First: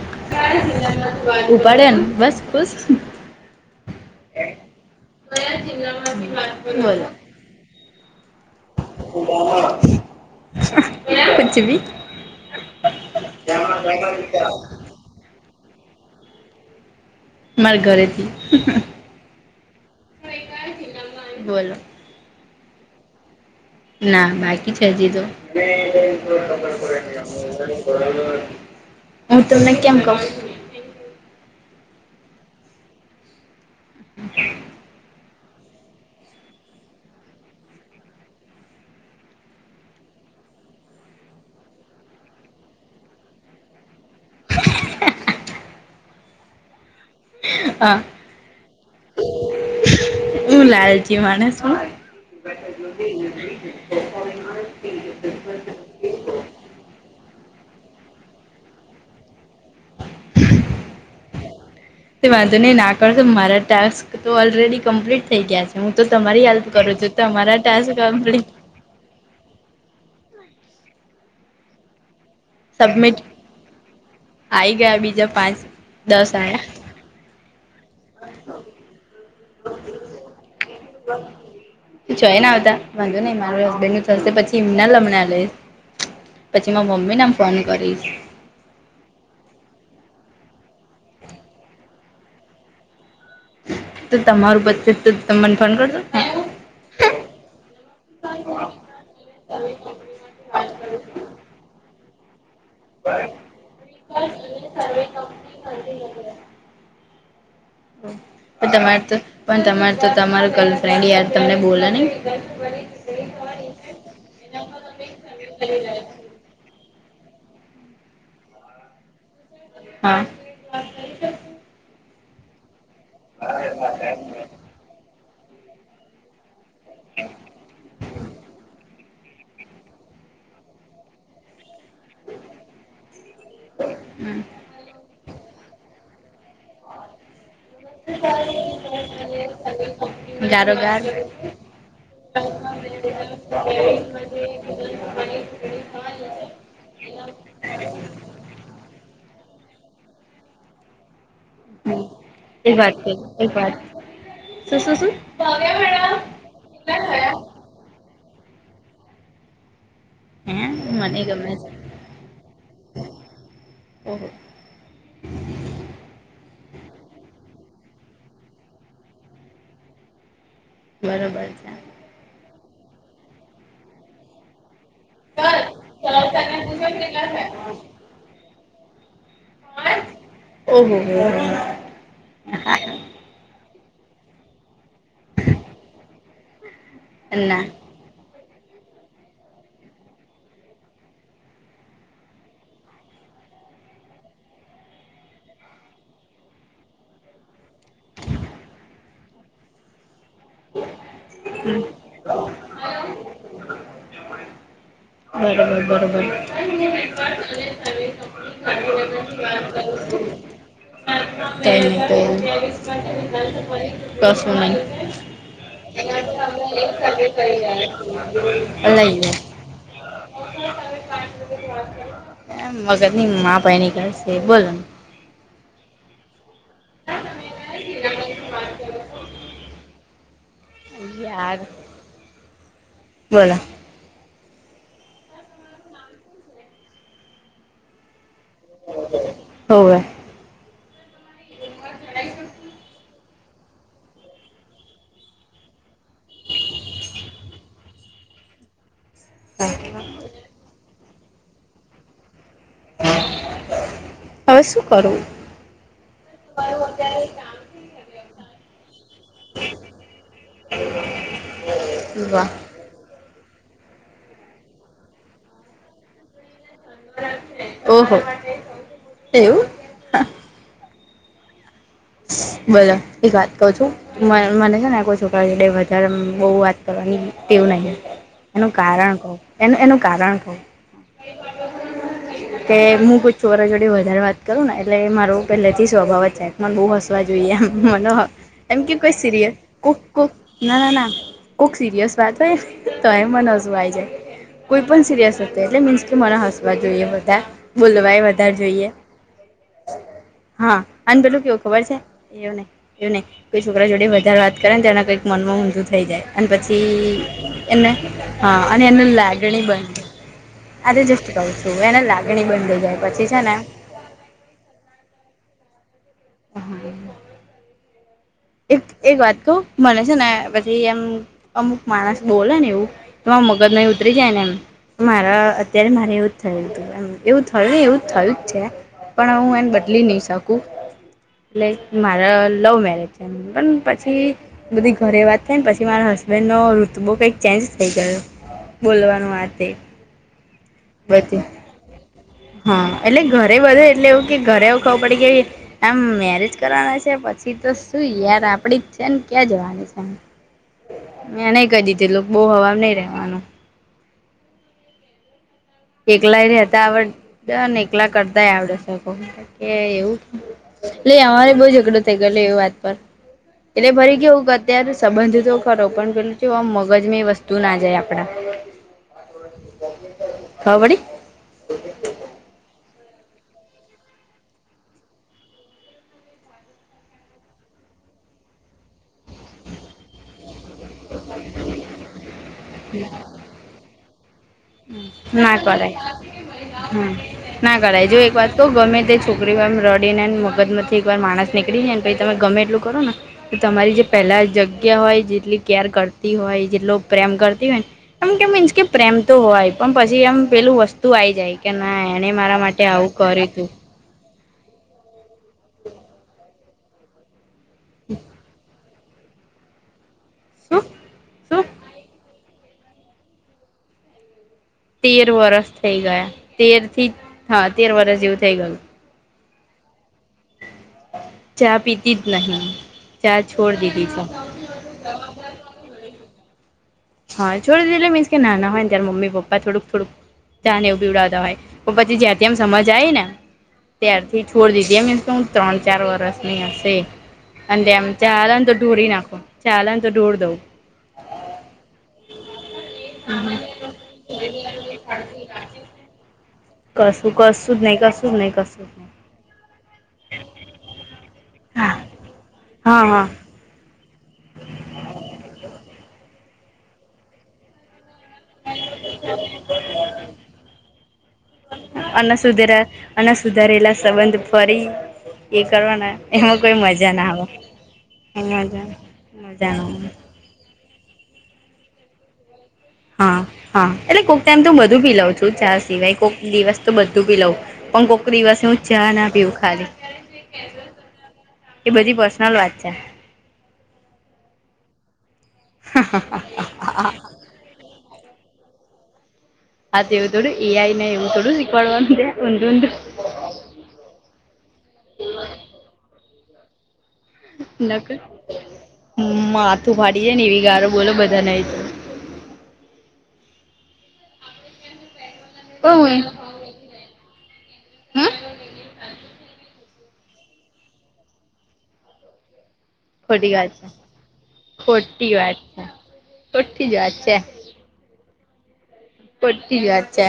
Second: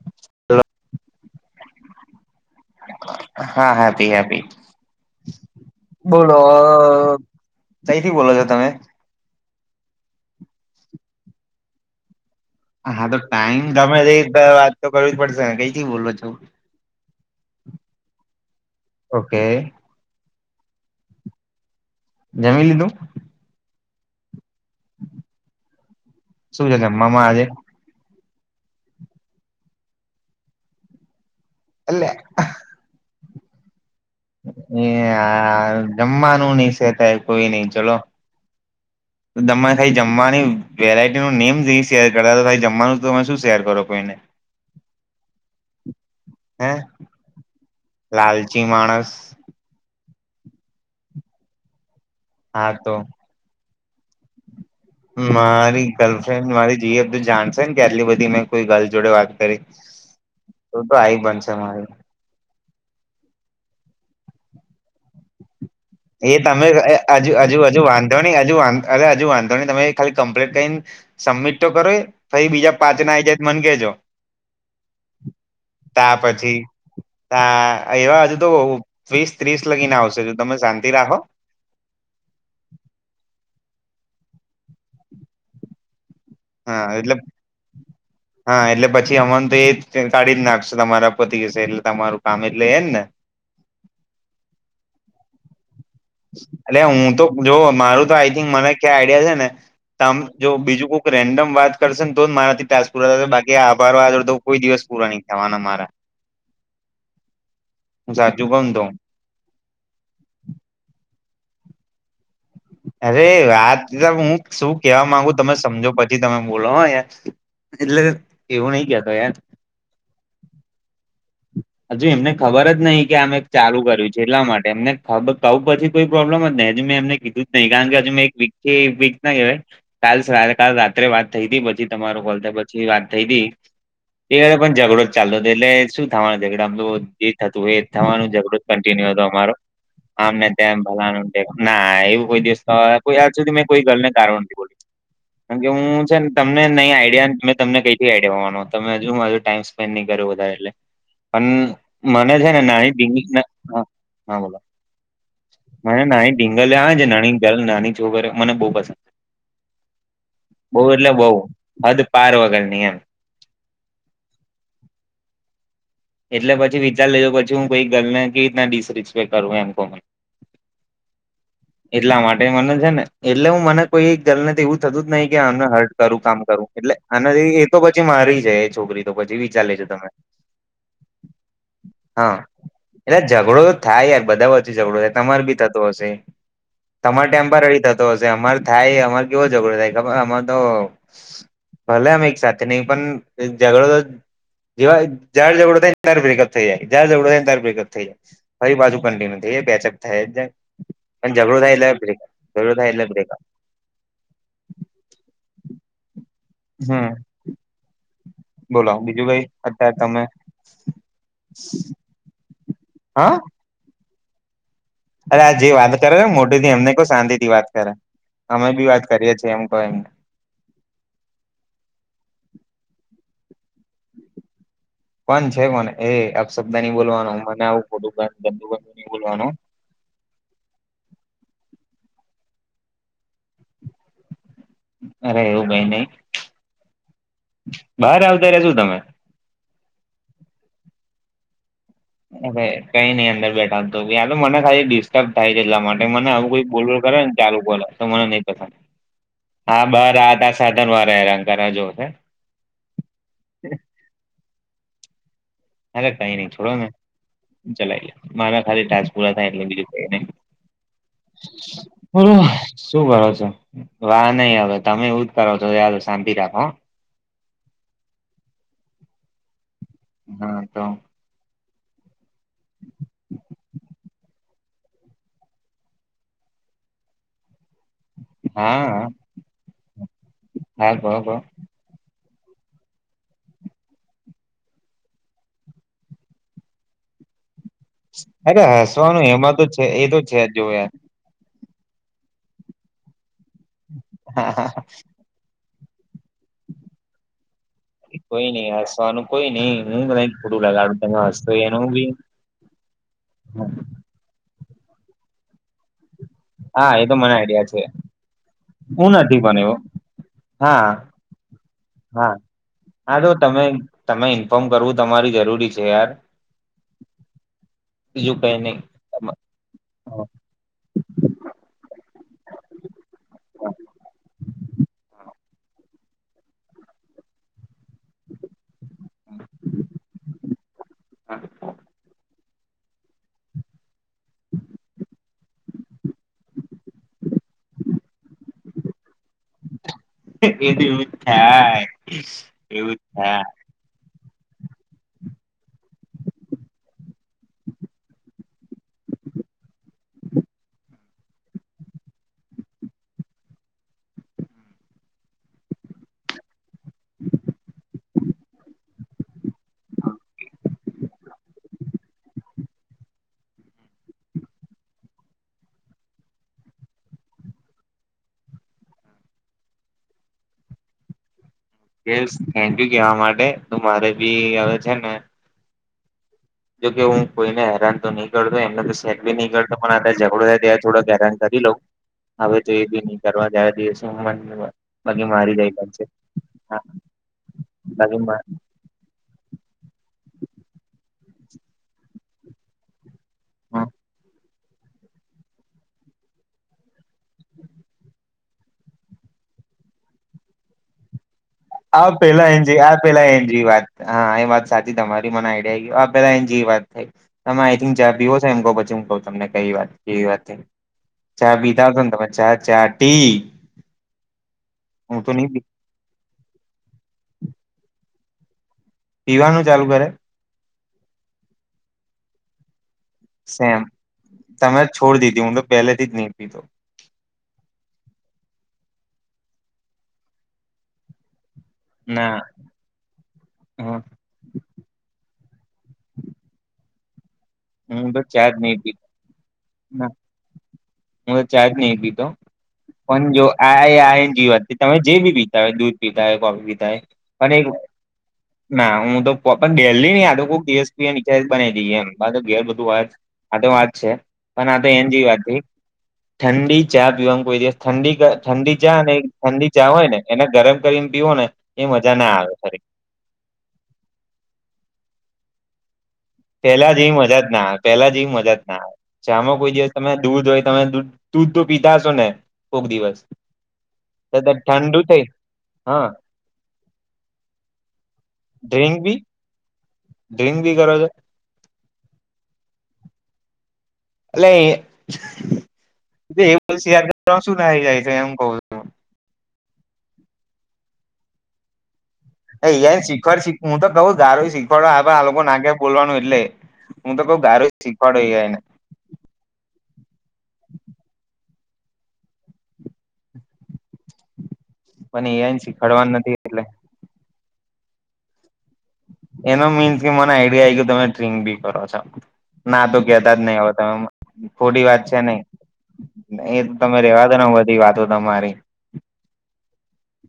[inaudible] ઉપાડ્યો ને બસ. ખુશ હા હેપી હેપી. બોલો બોલો કહીથી બોલો છો તમે? કુછ ભી. હા તો ટાઈમ ગમે તેવી તો વાત તો કરવી જ પડશે ને કઈથી બોલો છો? મારા ઘરેથી. ઓકે બોલો. જમી લીધું? ના બાકી છે હજી તો શું છે જમવામાં આજે [inaudible] હું તમને કેમ કહું? અલેે. એ જમવાનું નહી સેતા કોઈ નહીં ચલો. [inaudible] તમે ખઈ જમવાની વેરાઈટીનું નેમ જે શેર કરતા તો જમવાનું તમે શું શેર કરો કોઈને? [inaudible] હે હા લાલચી માણસ. હું લાલચી માણસ હું [inaudible] હા તો મારી ગર્લફ્રેન્ડ મારી જીએફ જાણશે ને કે આટલી બધી મેં કોઈ ગર્લ જોડે વાત કરી. તો તો આઈ બનશે મારી તે વાંધો નહી ના કરો તો મારા ટાસ્ક. એ તો ઓલરેડી કમ્પ્લીટ થઈ ગયા છે. હું તો એ તમારી તમે હેલ્પ કરું છું હજુ હજુ તમારા હજુ ટાસ્ક વાંધો નહી કમ્પ્લીટ હજુ અરે હજુ વાંધો નહી તમે. ખાલી કમ્પ્લેટ કઈને સબમિટ તો કરો એ. ફરી બીજા પાંચ ના સબમિટ આઈ જાય તો મન કેજો આવી ગયા બીજા પાંચ તા દસ પછી. આયા હા એવા હજુ તો વીસ ત્રીસ લગીને આવશે જો તમે શાંત. ચોયને આવતા વાંધો નઈ મારું હસબેન્ડ નું થશે પછી એમના લમણા લઈશ. પછી હા મારા એટલે મમ્મી ને ફોન કરીશ હા એટલે પછી અમન તો એ કાઢી જ નાખશું તમારા પતિ જસે એટલે તમારું કામ એટલે એમને. તો તમારું બચેત તો તમે મને ફોન કરજો. એટલે હું તો જો મારું તો આઈથિંક મને ક્યા આઈડિયા છે ને તમ જો બીજું કોક રેન્ડમ વાત કરશે ને તો જ મારાથી ટાસ્ક પુરા થશે પણ બાકી આભાર વાળા તો કોઈ દિવસ પૂરા નહીં થવાના મારા. હું સાચું કઉ પણ ને તમારે તો પણ તમારે તો તમાર ગલફ્રેન્ડ યાર. તમને બોલે નહી? અરે વાત હું શું કેવા માંગુ તમે સમજો પછી તમે બોલો હ યાર. એટલે એવું નહી કેતો એમ. હા પાંચ મિનિટ વાત કરી શકું. હજુ એમને ખબર જ નહી કે આ મેં ચાલુ કર્યું છે એટલા માટે એમને ખ કઉં પછી કોઈ પ્રોબ્લમ જ નહીં. હજી મેં એમને કીધું જ નહી કારણ કે હજુ મે એક વીકથી વીક ન કેવાય કાલ સવા કાલ રાત્રે વાત થઈતી પછી તમારો કોલ થ પછી વાત થઈતી હમ એ પણ ઝઘડો જ ચાલતો તો એટલે શું થાવાનું. ઝઘડામાં તો જે થતું હો એ જ થાવાનું ઝઘડો જ કંટીન્યુ હતો અમારો આમ ને તેમ ગારોગાર ફલાણું ને ના એવું કોઈ દિવસ તો કોઈ આજ સુધી મેં કોઈ ગલ ને ગાળો નથી બોલી કારણ કે હું છે ને તમને નય આઈડિયા મેં તમને કઈ થી આડિયા હોવાનો તમે હજુ માર જોડે ટાઈમ સ્પેન્ડ નઈ કઇરુ વધારે એટલે. પણ હમ મને છે ને એક નાની વાત કે એક [unintelligible] વાત હા-હા બોલો શું શું શું મને નાની ઢીંગલીઓ આવે ને નાની જલ નાની છોકરીઓ મને બો પસંદ. હે બઉ એટલે મને બઉ ગમે હદ પાર વગર ની એમ. ઓહ. [inaudible] એટલે પછી વિચાર લેજો પછી હું કઈ ગલને કેવી રીતના ડિસ રિસ્પેક્ટ કરું એમ કો મને. બરોબર છે એટલા માટે મને છે ને એટલે હું મને કોઈ એક ગલને તેવું થતું જ નહી કે આને હર્ટ કરું કામ કરું એટલે આને જેવી એ તો પછી મારી છે એ છોકરી તો પછી વિચાર લેજો. જો તમે ઓહો હો હો હા એટલે ઝઘડો થાય યાર બધા વચ્ચે ઝગડો થાય તમારે બી થતો હશે, તમાર ના ટેમ્પરરી થતો હશે અમાર થાય અમાર કેવો ઝઘડો થાય ખબર અમાર તો ભલે અમે એક સાથે નય પણ ઝઘડો તો જોય. જયારે જઝડો થાય ત્યારે ભેગા થઇ જાય. જયારે જઝડો થાય ત્યારે ભેગા થઇ. પહી પાછું કંટીન્યુ એ પેચપ. થય જાય. પણ ઝઘડો થાય એટલે બ્રેક ઝઘડો થાય એટલે બ્રેક અપ. બરોબર-બરોબર. [unintelligible] ગાંધીનગર હમ થી વાત બોલો બીજું કરું કઈ અત્યારે છુ. તમે કંઈ ની કંઈ હા ની. કશું નઈ. [unintelligible] અરે આ જે વાત કરે ને મોટેથી એમને કો શાંતિથી વાત કરે અમે બી વાત કરીએ છીએ એમ કો એમને એમ મગજની માપ [unintelligible] કશે બોલો. શબ્દ ની બોલવાનું મને આવું ખોટું કે ગંદું-ગંદું ની બોલવાનું. યાર બોલો. અરે એવું કય નઈ બાર આવતા રિયા સુ તમે તમે. હોવે. અરે કઈ નય અંદર બેઠા અમે તો એમય મને ખાલી ડિસ્ટર્બ થાય છે એટલા માટે મને આવું કોઈ બોલ-બોલ કરે ને ચાલુ ફોને તો મને નઈ પસંદ. હા આ બાર આટા સાધન વારા હેરાન કરે જોને. [inaudible] હવે શું કરું? અરે કઈ નઈ છોડોને, ચલાઈ લિયે મારે ખાલી ટાસ પૂરા થાય એટલે બીજું કય નઈ વાહ શું કરો છો? વા નય આવે તમે એવું જ કરો છો [unintelligible] સાાંતી રાખો હ. [unintelligible] ઓહો, [unintelligible] એવું? હા તો. [unintelligible] બોલો એક વાત કવ છું મય મને છે ને કોઈ છોકરો એક બે વધારે અમ બઉ વાત કર એવી ટેવ નય હે. એનું હા કારણ કંવ એનું-એનું કારણ કંવ હા કહો કહો [unintelligible] કે હું કોઈ છોકરો જોડે વધારે વાત કરું ને એટલે મારો પહેલેથી સ્વભાવ જ છે મન બો હસવા જોઈએ એમ મનોહ અરે એમ ક કોઈ હસવાનું સિરયલ એમાં તો છે એ તો કુક-કુક છે જ જો યાર ના-ના-ના કોક સિરિયસ વાત, [unintelligible] તો એમ મન હસું આય જાય કોઈ પણ સિરિયસ એટલે મીન્સ કે મન હસવા જોઈએ બધા. કોઈ નઈ હસવાનું કોઈ નઈ હું નય ખોટું લગાડું તમે હસ. જો ખબર છે એવું નય એવું નય કોઈ છોકરા જોડે વધારે વાત કરે ને તો એના કઈક મનમાં ઊંંધું થઈ જાય અન પછી હા એ તો મને આઈડિયા છે એમને હા અને એને લાગણી બંન. બંધ થઈ જાય હા-હા-હા પછી તો છે ને તમે-તમે ઇન્ફોર્મ કરવું તમારી જરૂરી છે યાર. હા. બીજું કઈ નઈ એક-એક વાત કંવ મને છે ને પછી એમ અમુક માણસ બોલે ને એવું તો મગજને ઉતરી જાય ને એમ મારા. અત્યારે મારે એવું જ થયું તું, એવું થયું ને એવું થયું જ છે. પણ હું એને બદલી નહી શકું એટલે મારા લવ મેરેજ. પણ પછી બધી ઘરે વાત થઈ ને પછી મારા હસબેન્ડ નો ઋતબો કઈક ચેન્જ થઈ ગયો. બોલવાનું, આ તે. એું એવું જ બધી થાય હા, એવું જ એટલે થાય ઘરે બધે એટલે. કે ઘરે એવું ખબર પડી ગઈ આમ મેરેજ કરવાના છે પછી તો શું યાર આપડી જ છે ને. ક્યાં જવાનું છે. મેં નહી કહી દીધી એ બહૂ હવામાં નહિ રેવાનું. એકલાય રહેતા આવડ, એકલા કરતાય આવડે. એવું અમારે બહ ઝઘડો થઈ ગેલો એ વાત પર એટલે ભરી કેવું કે અત્યારે સંબંધ તો ખરો પણ પેલું આમ મગજ વસ્તુ ના જાય આપડા [unintelligible] [inaudible] ખબર પડી થેક યુ કેવા માટે, મારે ભી હવે છે ને જોકે હું કોઈને હેરાન તો નહી કરતો એમને ક બી નહી કરતો પણ આ ઝઘડો થાય ત્યારે થોડો હેરાન કરી લઉ, હવે જો એ બી નહી કરવા જ દિવ ના કરાય, હા હ ના કરાય જો એક વાત બાકી તો ગમે તે છો છોકરીમા રડી ને મગજ માંથી એક વાર માણસ નીકળી જાય ને પછી તમે એટલું કરો ને તો હા તમારી જે પહેલા જ હોય, જેટલી કેર કરતી હોય, જેટલો પ્રેમ કરતી હોયને એમ કે મીન્સકે પ્રેમ તો હોય પણ પછી એમ પેલું વસ્તુ આઈ જાય. કે ના આ એને પેલા મારા એ માટે આ આવું પેલા એ કર્યું જે તું વાત હા એ વાત. સાચી તમારી મને આઈડિયા ગયો પેલા એ જેવી વાત થઈ તમે આઈ થિક ચા પિલો છો એમ‌ કવ પછી. તમને કઈ વાત કેવી વાત, શું ચા શું પિધા ને તમે ચા. ચા ટી. હું તેર તો નહી વરસ થઈ ગયા તેર થી, હા તેર વરસ જેવું થઈ ગયું. પીવાનું ચાલુ કરે. ચા પીતી જ નહી. સેમ તમે છોડ દીધી, હું તો પહેલેથી જ નહી પીતો‌. હા છોડી દિધી મીન્સ કે નાના હોય ત્યારે મમ્મી પપ્પા થોડુંક થોડુક ચા એવું પીવડાવતા હોય. તો પછી ના જ્યાંથી એમ સમજ આઇ ને ત્યારથી છોડી, દીધી એમીન્સ તો હ ત્રણ ચાર વરસની હશે અને હુ, એમ તો ચા ચાલે જ ને તો નહી. પિ, ઢોરી નાખો ચાલે ને તો ઢોર દઉં હું તો ચા જ નહી પણ જો આ આ વાત તમે જે બી પીતા હોય દૂધ પીતા હોય, કોફી પીતા કશું એક કશું જ નહી કશું જ નહી કશું જ ના નહી હુ, તો ગેલી ન દોસ નીચ બના દઈ હા એમ, ઘેર બધું હા વાત હા આ તો વાત છે, પણ આ તો એન જેવી વાત થઈ. ઠડી ચા પીવાનું, કોઈ દિવસ ઠંડી ઠડી ચા ને ઠડી ચા હોય, ને એને ગરમ કરીને પીવો ને એ મજા ના અને આવે ખરી સુધરા અને સુધારેલા સંબંધ ફરી, એ કરવાના પેલા જેવી, મજા જ ના આવે, પેલા જેવી મજા જ ના આવે, ચા માં કોઈ ના દિવસ આવે તમે દૂધ હોય, તમે દૂધ તું તો પીતા હશો ને? કોક દિવસ હા, હા એટલે કોઈક તે ટાઈમ તો ઠંડુ બધું પી થઈ લઉં છુ, ચા હા સિવાય કોઈક દિવસ તો બધું પી લઉ. પણ કોક, દિવસે ડ્રિંક ચા બી ના પીવ ખાલી ડ્રિંક ભી કરો છો? ચા એ એમાં શેર, [inaudible] જાય છે. જ એમ કવ છૂ અતવ, થોડુ એ આઈ ને એવું થોડું શીખવાડવાનુ અ શીખવાડ હુ, તો કઉ ગારુ શીખવાડો, આ લોકોને ગ્યા, બોલવાનું એટલે હું તો કઉ ગારો શીખવાડો એઆઈને મ્ હથુ ફાડી જાય, ને એવી ગારો બોલો બધા ન પણ એ શીખાડવાનું નથી, એટલે હમ્મ એનો મીન્સ, કે મને આઈડિયા આ કે તમે ટ્રીક બી કરો છો. ના તો કહેતા જ ખોટી નહી વાત હવે, છે તમે થોડી વાત છે, ખોટી નહી. વાત છે એ ખોટી તમે જ વાત રેવા દો બધી વાતો, તમારી પતી જ વાત છે,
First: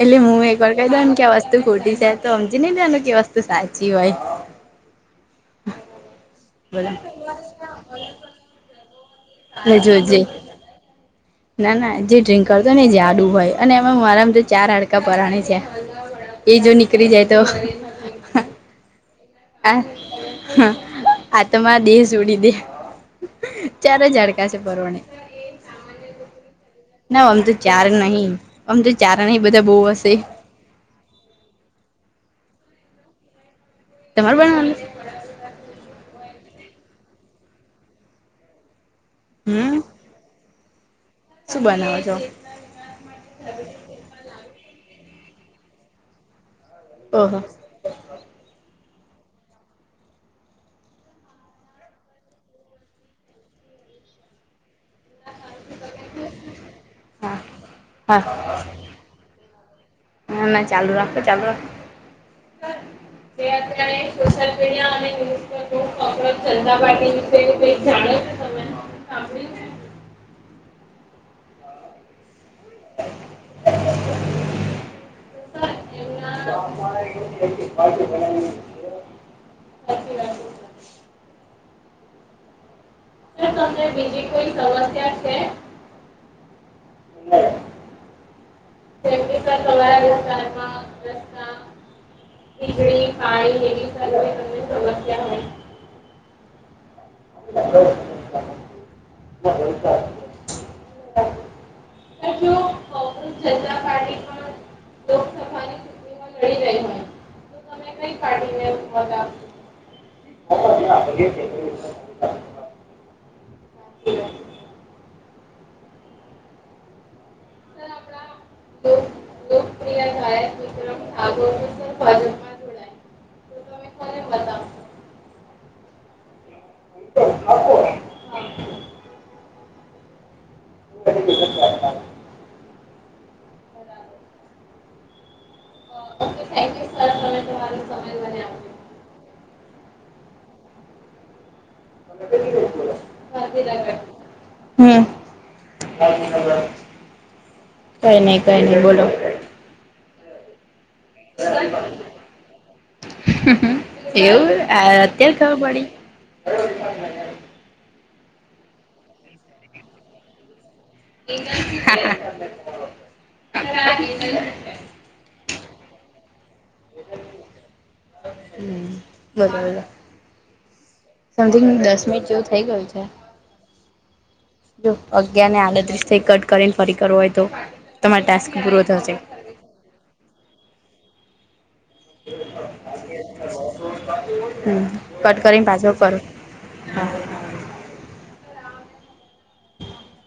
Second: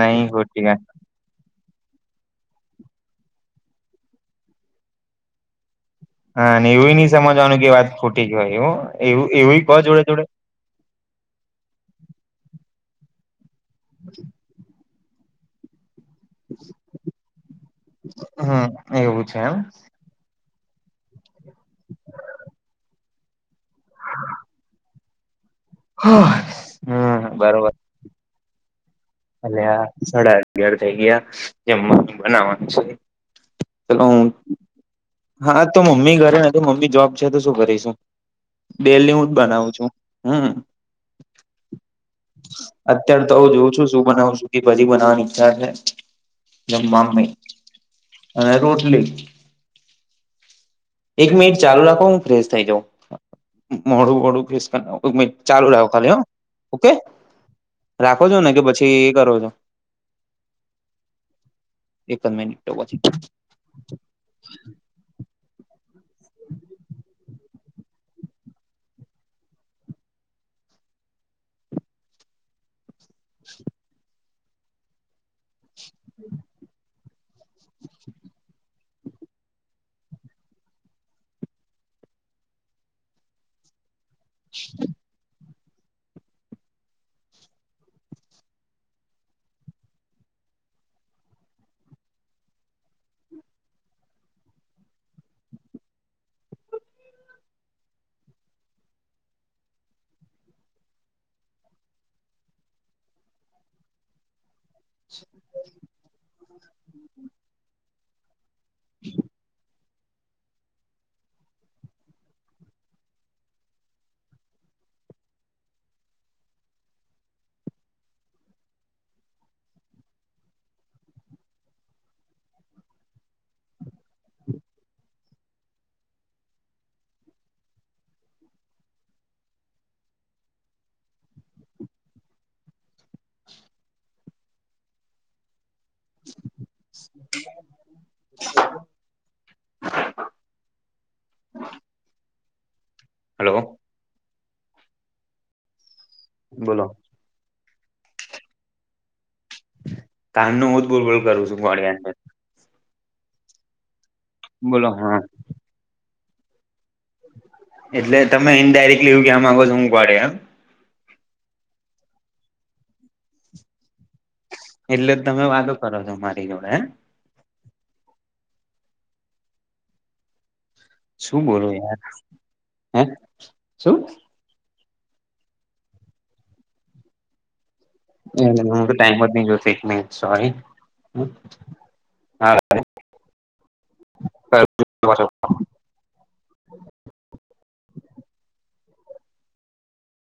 એટલે નહી હુ એક ખોટી વાર વાત કહી દઉને ક્યાં વસ્તુ ખોટી છે, તો સમજી નહ એનું કે વસ્તુ સાચી હોય. હા, બોલો એવું નહ સમજવાનું કે વાત ખોટી જ હોય એવુ હજજ, ના ના જે ડ્રિંક કરતો નને જે આડુ હોય. અને એમાં મારામ, તો ચાર હાડકા પરરાણી છે. એ જો નીકળી જાય, તો હમ એવું છે એમ હ, આ તમા મા દે જો જોડી દે ચારે, જ હાડકાશે, પરવણે ના, હમ આમ તો ચાર નહી આમ તો ચાર નહી અને બધા બહુ આ હશે સાડા અગિયાર થઈ, ગયા. જેમ બનાવાનું છે. ચલો તમારે બનાવાનું છે? હા, તો મમ્મી ઘરે નથી મમ્મી જોબ છે. તો શું કરીશુ બેલી હુ જ બનાવું હમ છુ, હમ્મ શું બનાવો છો અત્ય્યારે, તો હુ જોવં છુ. બધી, બનાવાની ઈચ્છા છે. જેમ મામી ઓહો અને રોટલી એક મિનિટ ચાલુ રાખો હુ ફ્રેશ થઇ, જાઉ મોડુ, મોડુ ફ્રેશ બનાવુ ચાલુ રાો ખાલી હ, ઓકે હા હા રાખો છો ને કે પછી કરો છો. ના ના ચાલુ રાખો, ચાલુ રાખો એક જ મિનિટ તો પછી તે અત્યારે સોશિયલ મીડિયા અને ચંદાપાટી વિશે કઈ, જાણ તય સાંભળી બ તમને, બીજી કોઈ સમસ્યા છે. સરા, વિસ્તારમાં રસ્તા ખીજડી, પાણી એ તમને સમસ્યા હોય. [inaudible] [inaudible] લોકસભા ની એવા લડાઈ લડવા [inaudible] [inaudible] પેલા ધાયક વિક્રમ ઠાગોર ભાજપમાં જોડાયા. તમે કોને વોટ આપશો. [inaudible] [inaudible] [inaudible] ઓકે થેક યુ સર તમે તમારો સમય મને આપયો. હલો હમમ. બોલો કઈ નહી કઈ નહી બોલો. કાર નો હું જ બૂલબોલ કરું છું ગોડીયા ની જેમ એવું બોલો અત્યારે હા ખબર પડી. એટલે તમે ઇન્ડાયરેક્ટલી એવું કહેવા માંગો છો કે હું ગોડી એમ [inaudible] એટલે તમે વાતો કરો છો મારી જોડે હે હમમ [unintelligible] શું સમથિંગ બોલો યાર દસ મિનિટ જેવું થઇ ગયું હે છે. શું જો અગિયાર ને આડત્રીસે કટ કરીને ફરી કરવું હોય તો તમારો એ ટાસ્ક હ તો પૂરો થશે ટાઈમ જ ની જોતો એક મિનિટ સોરી હમમ હમમ કટ કરીને પાછો કર. [inaudible]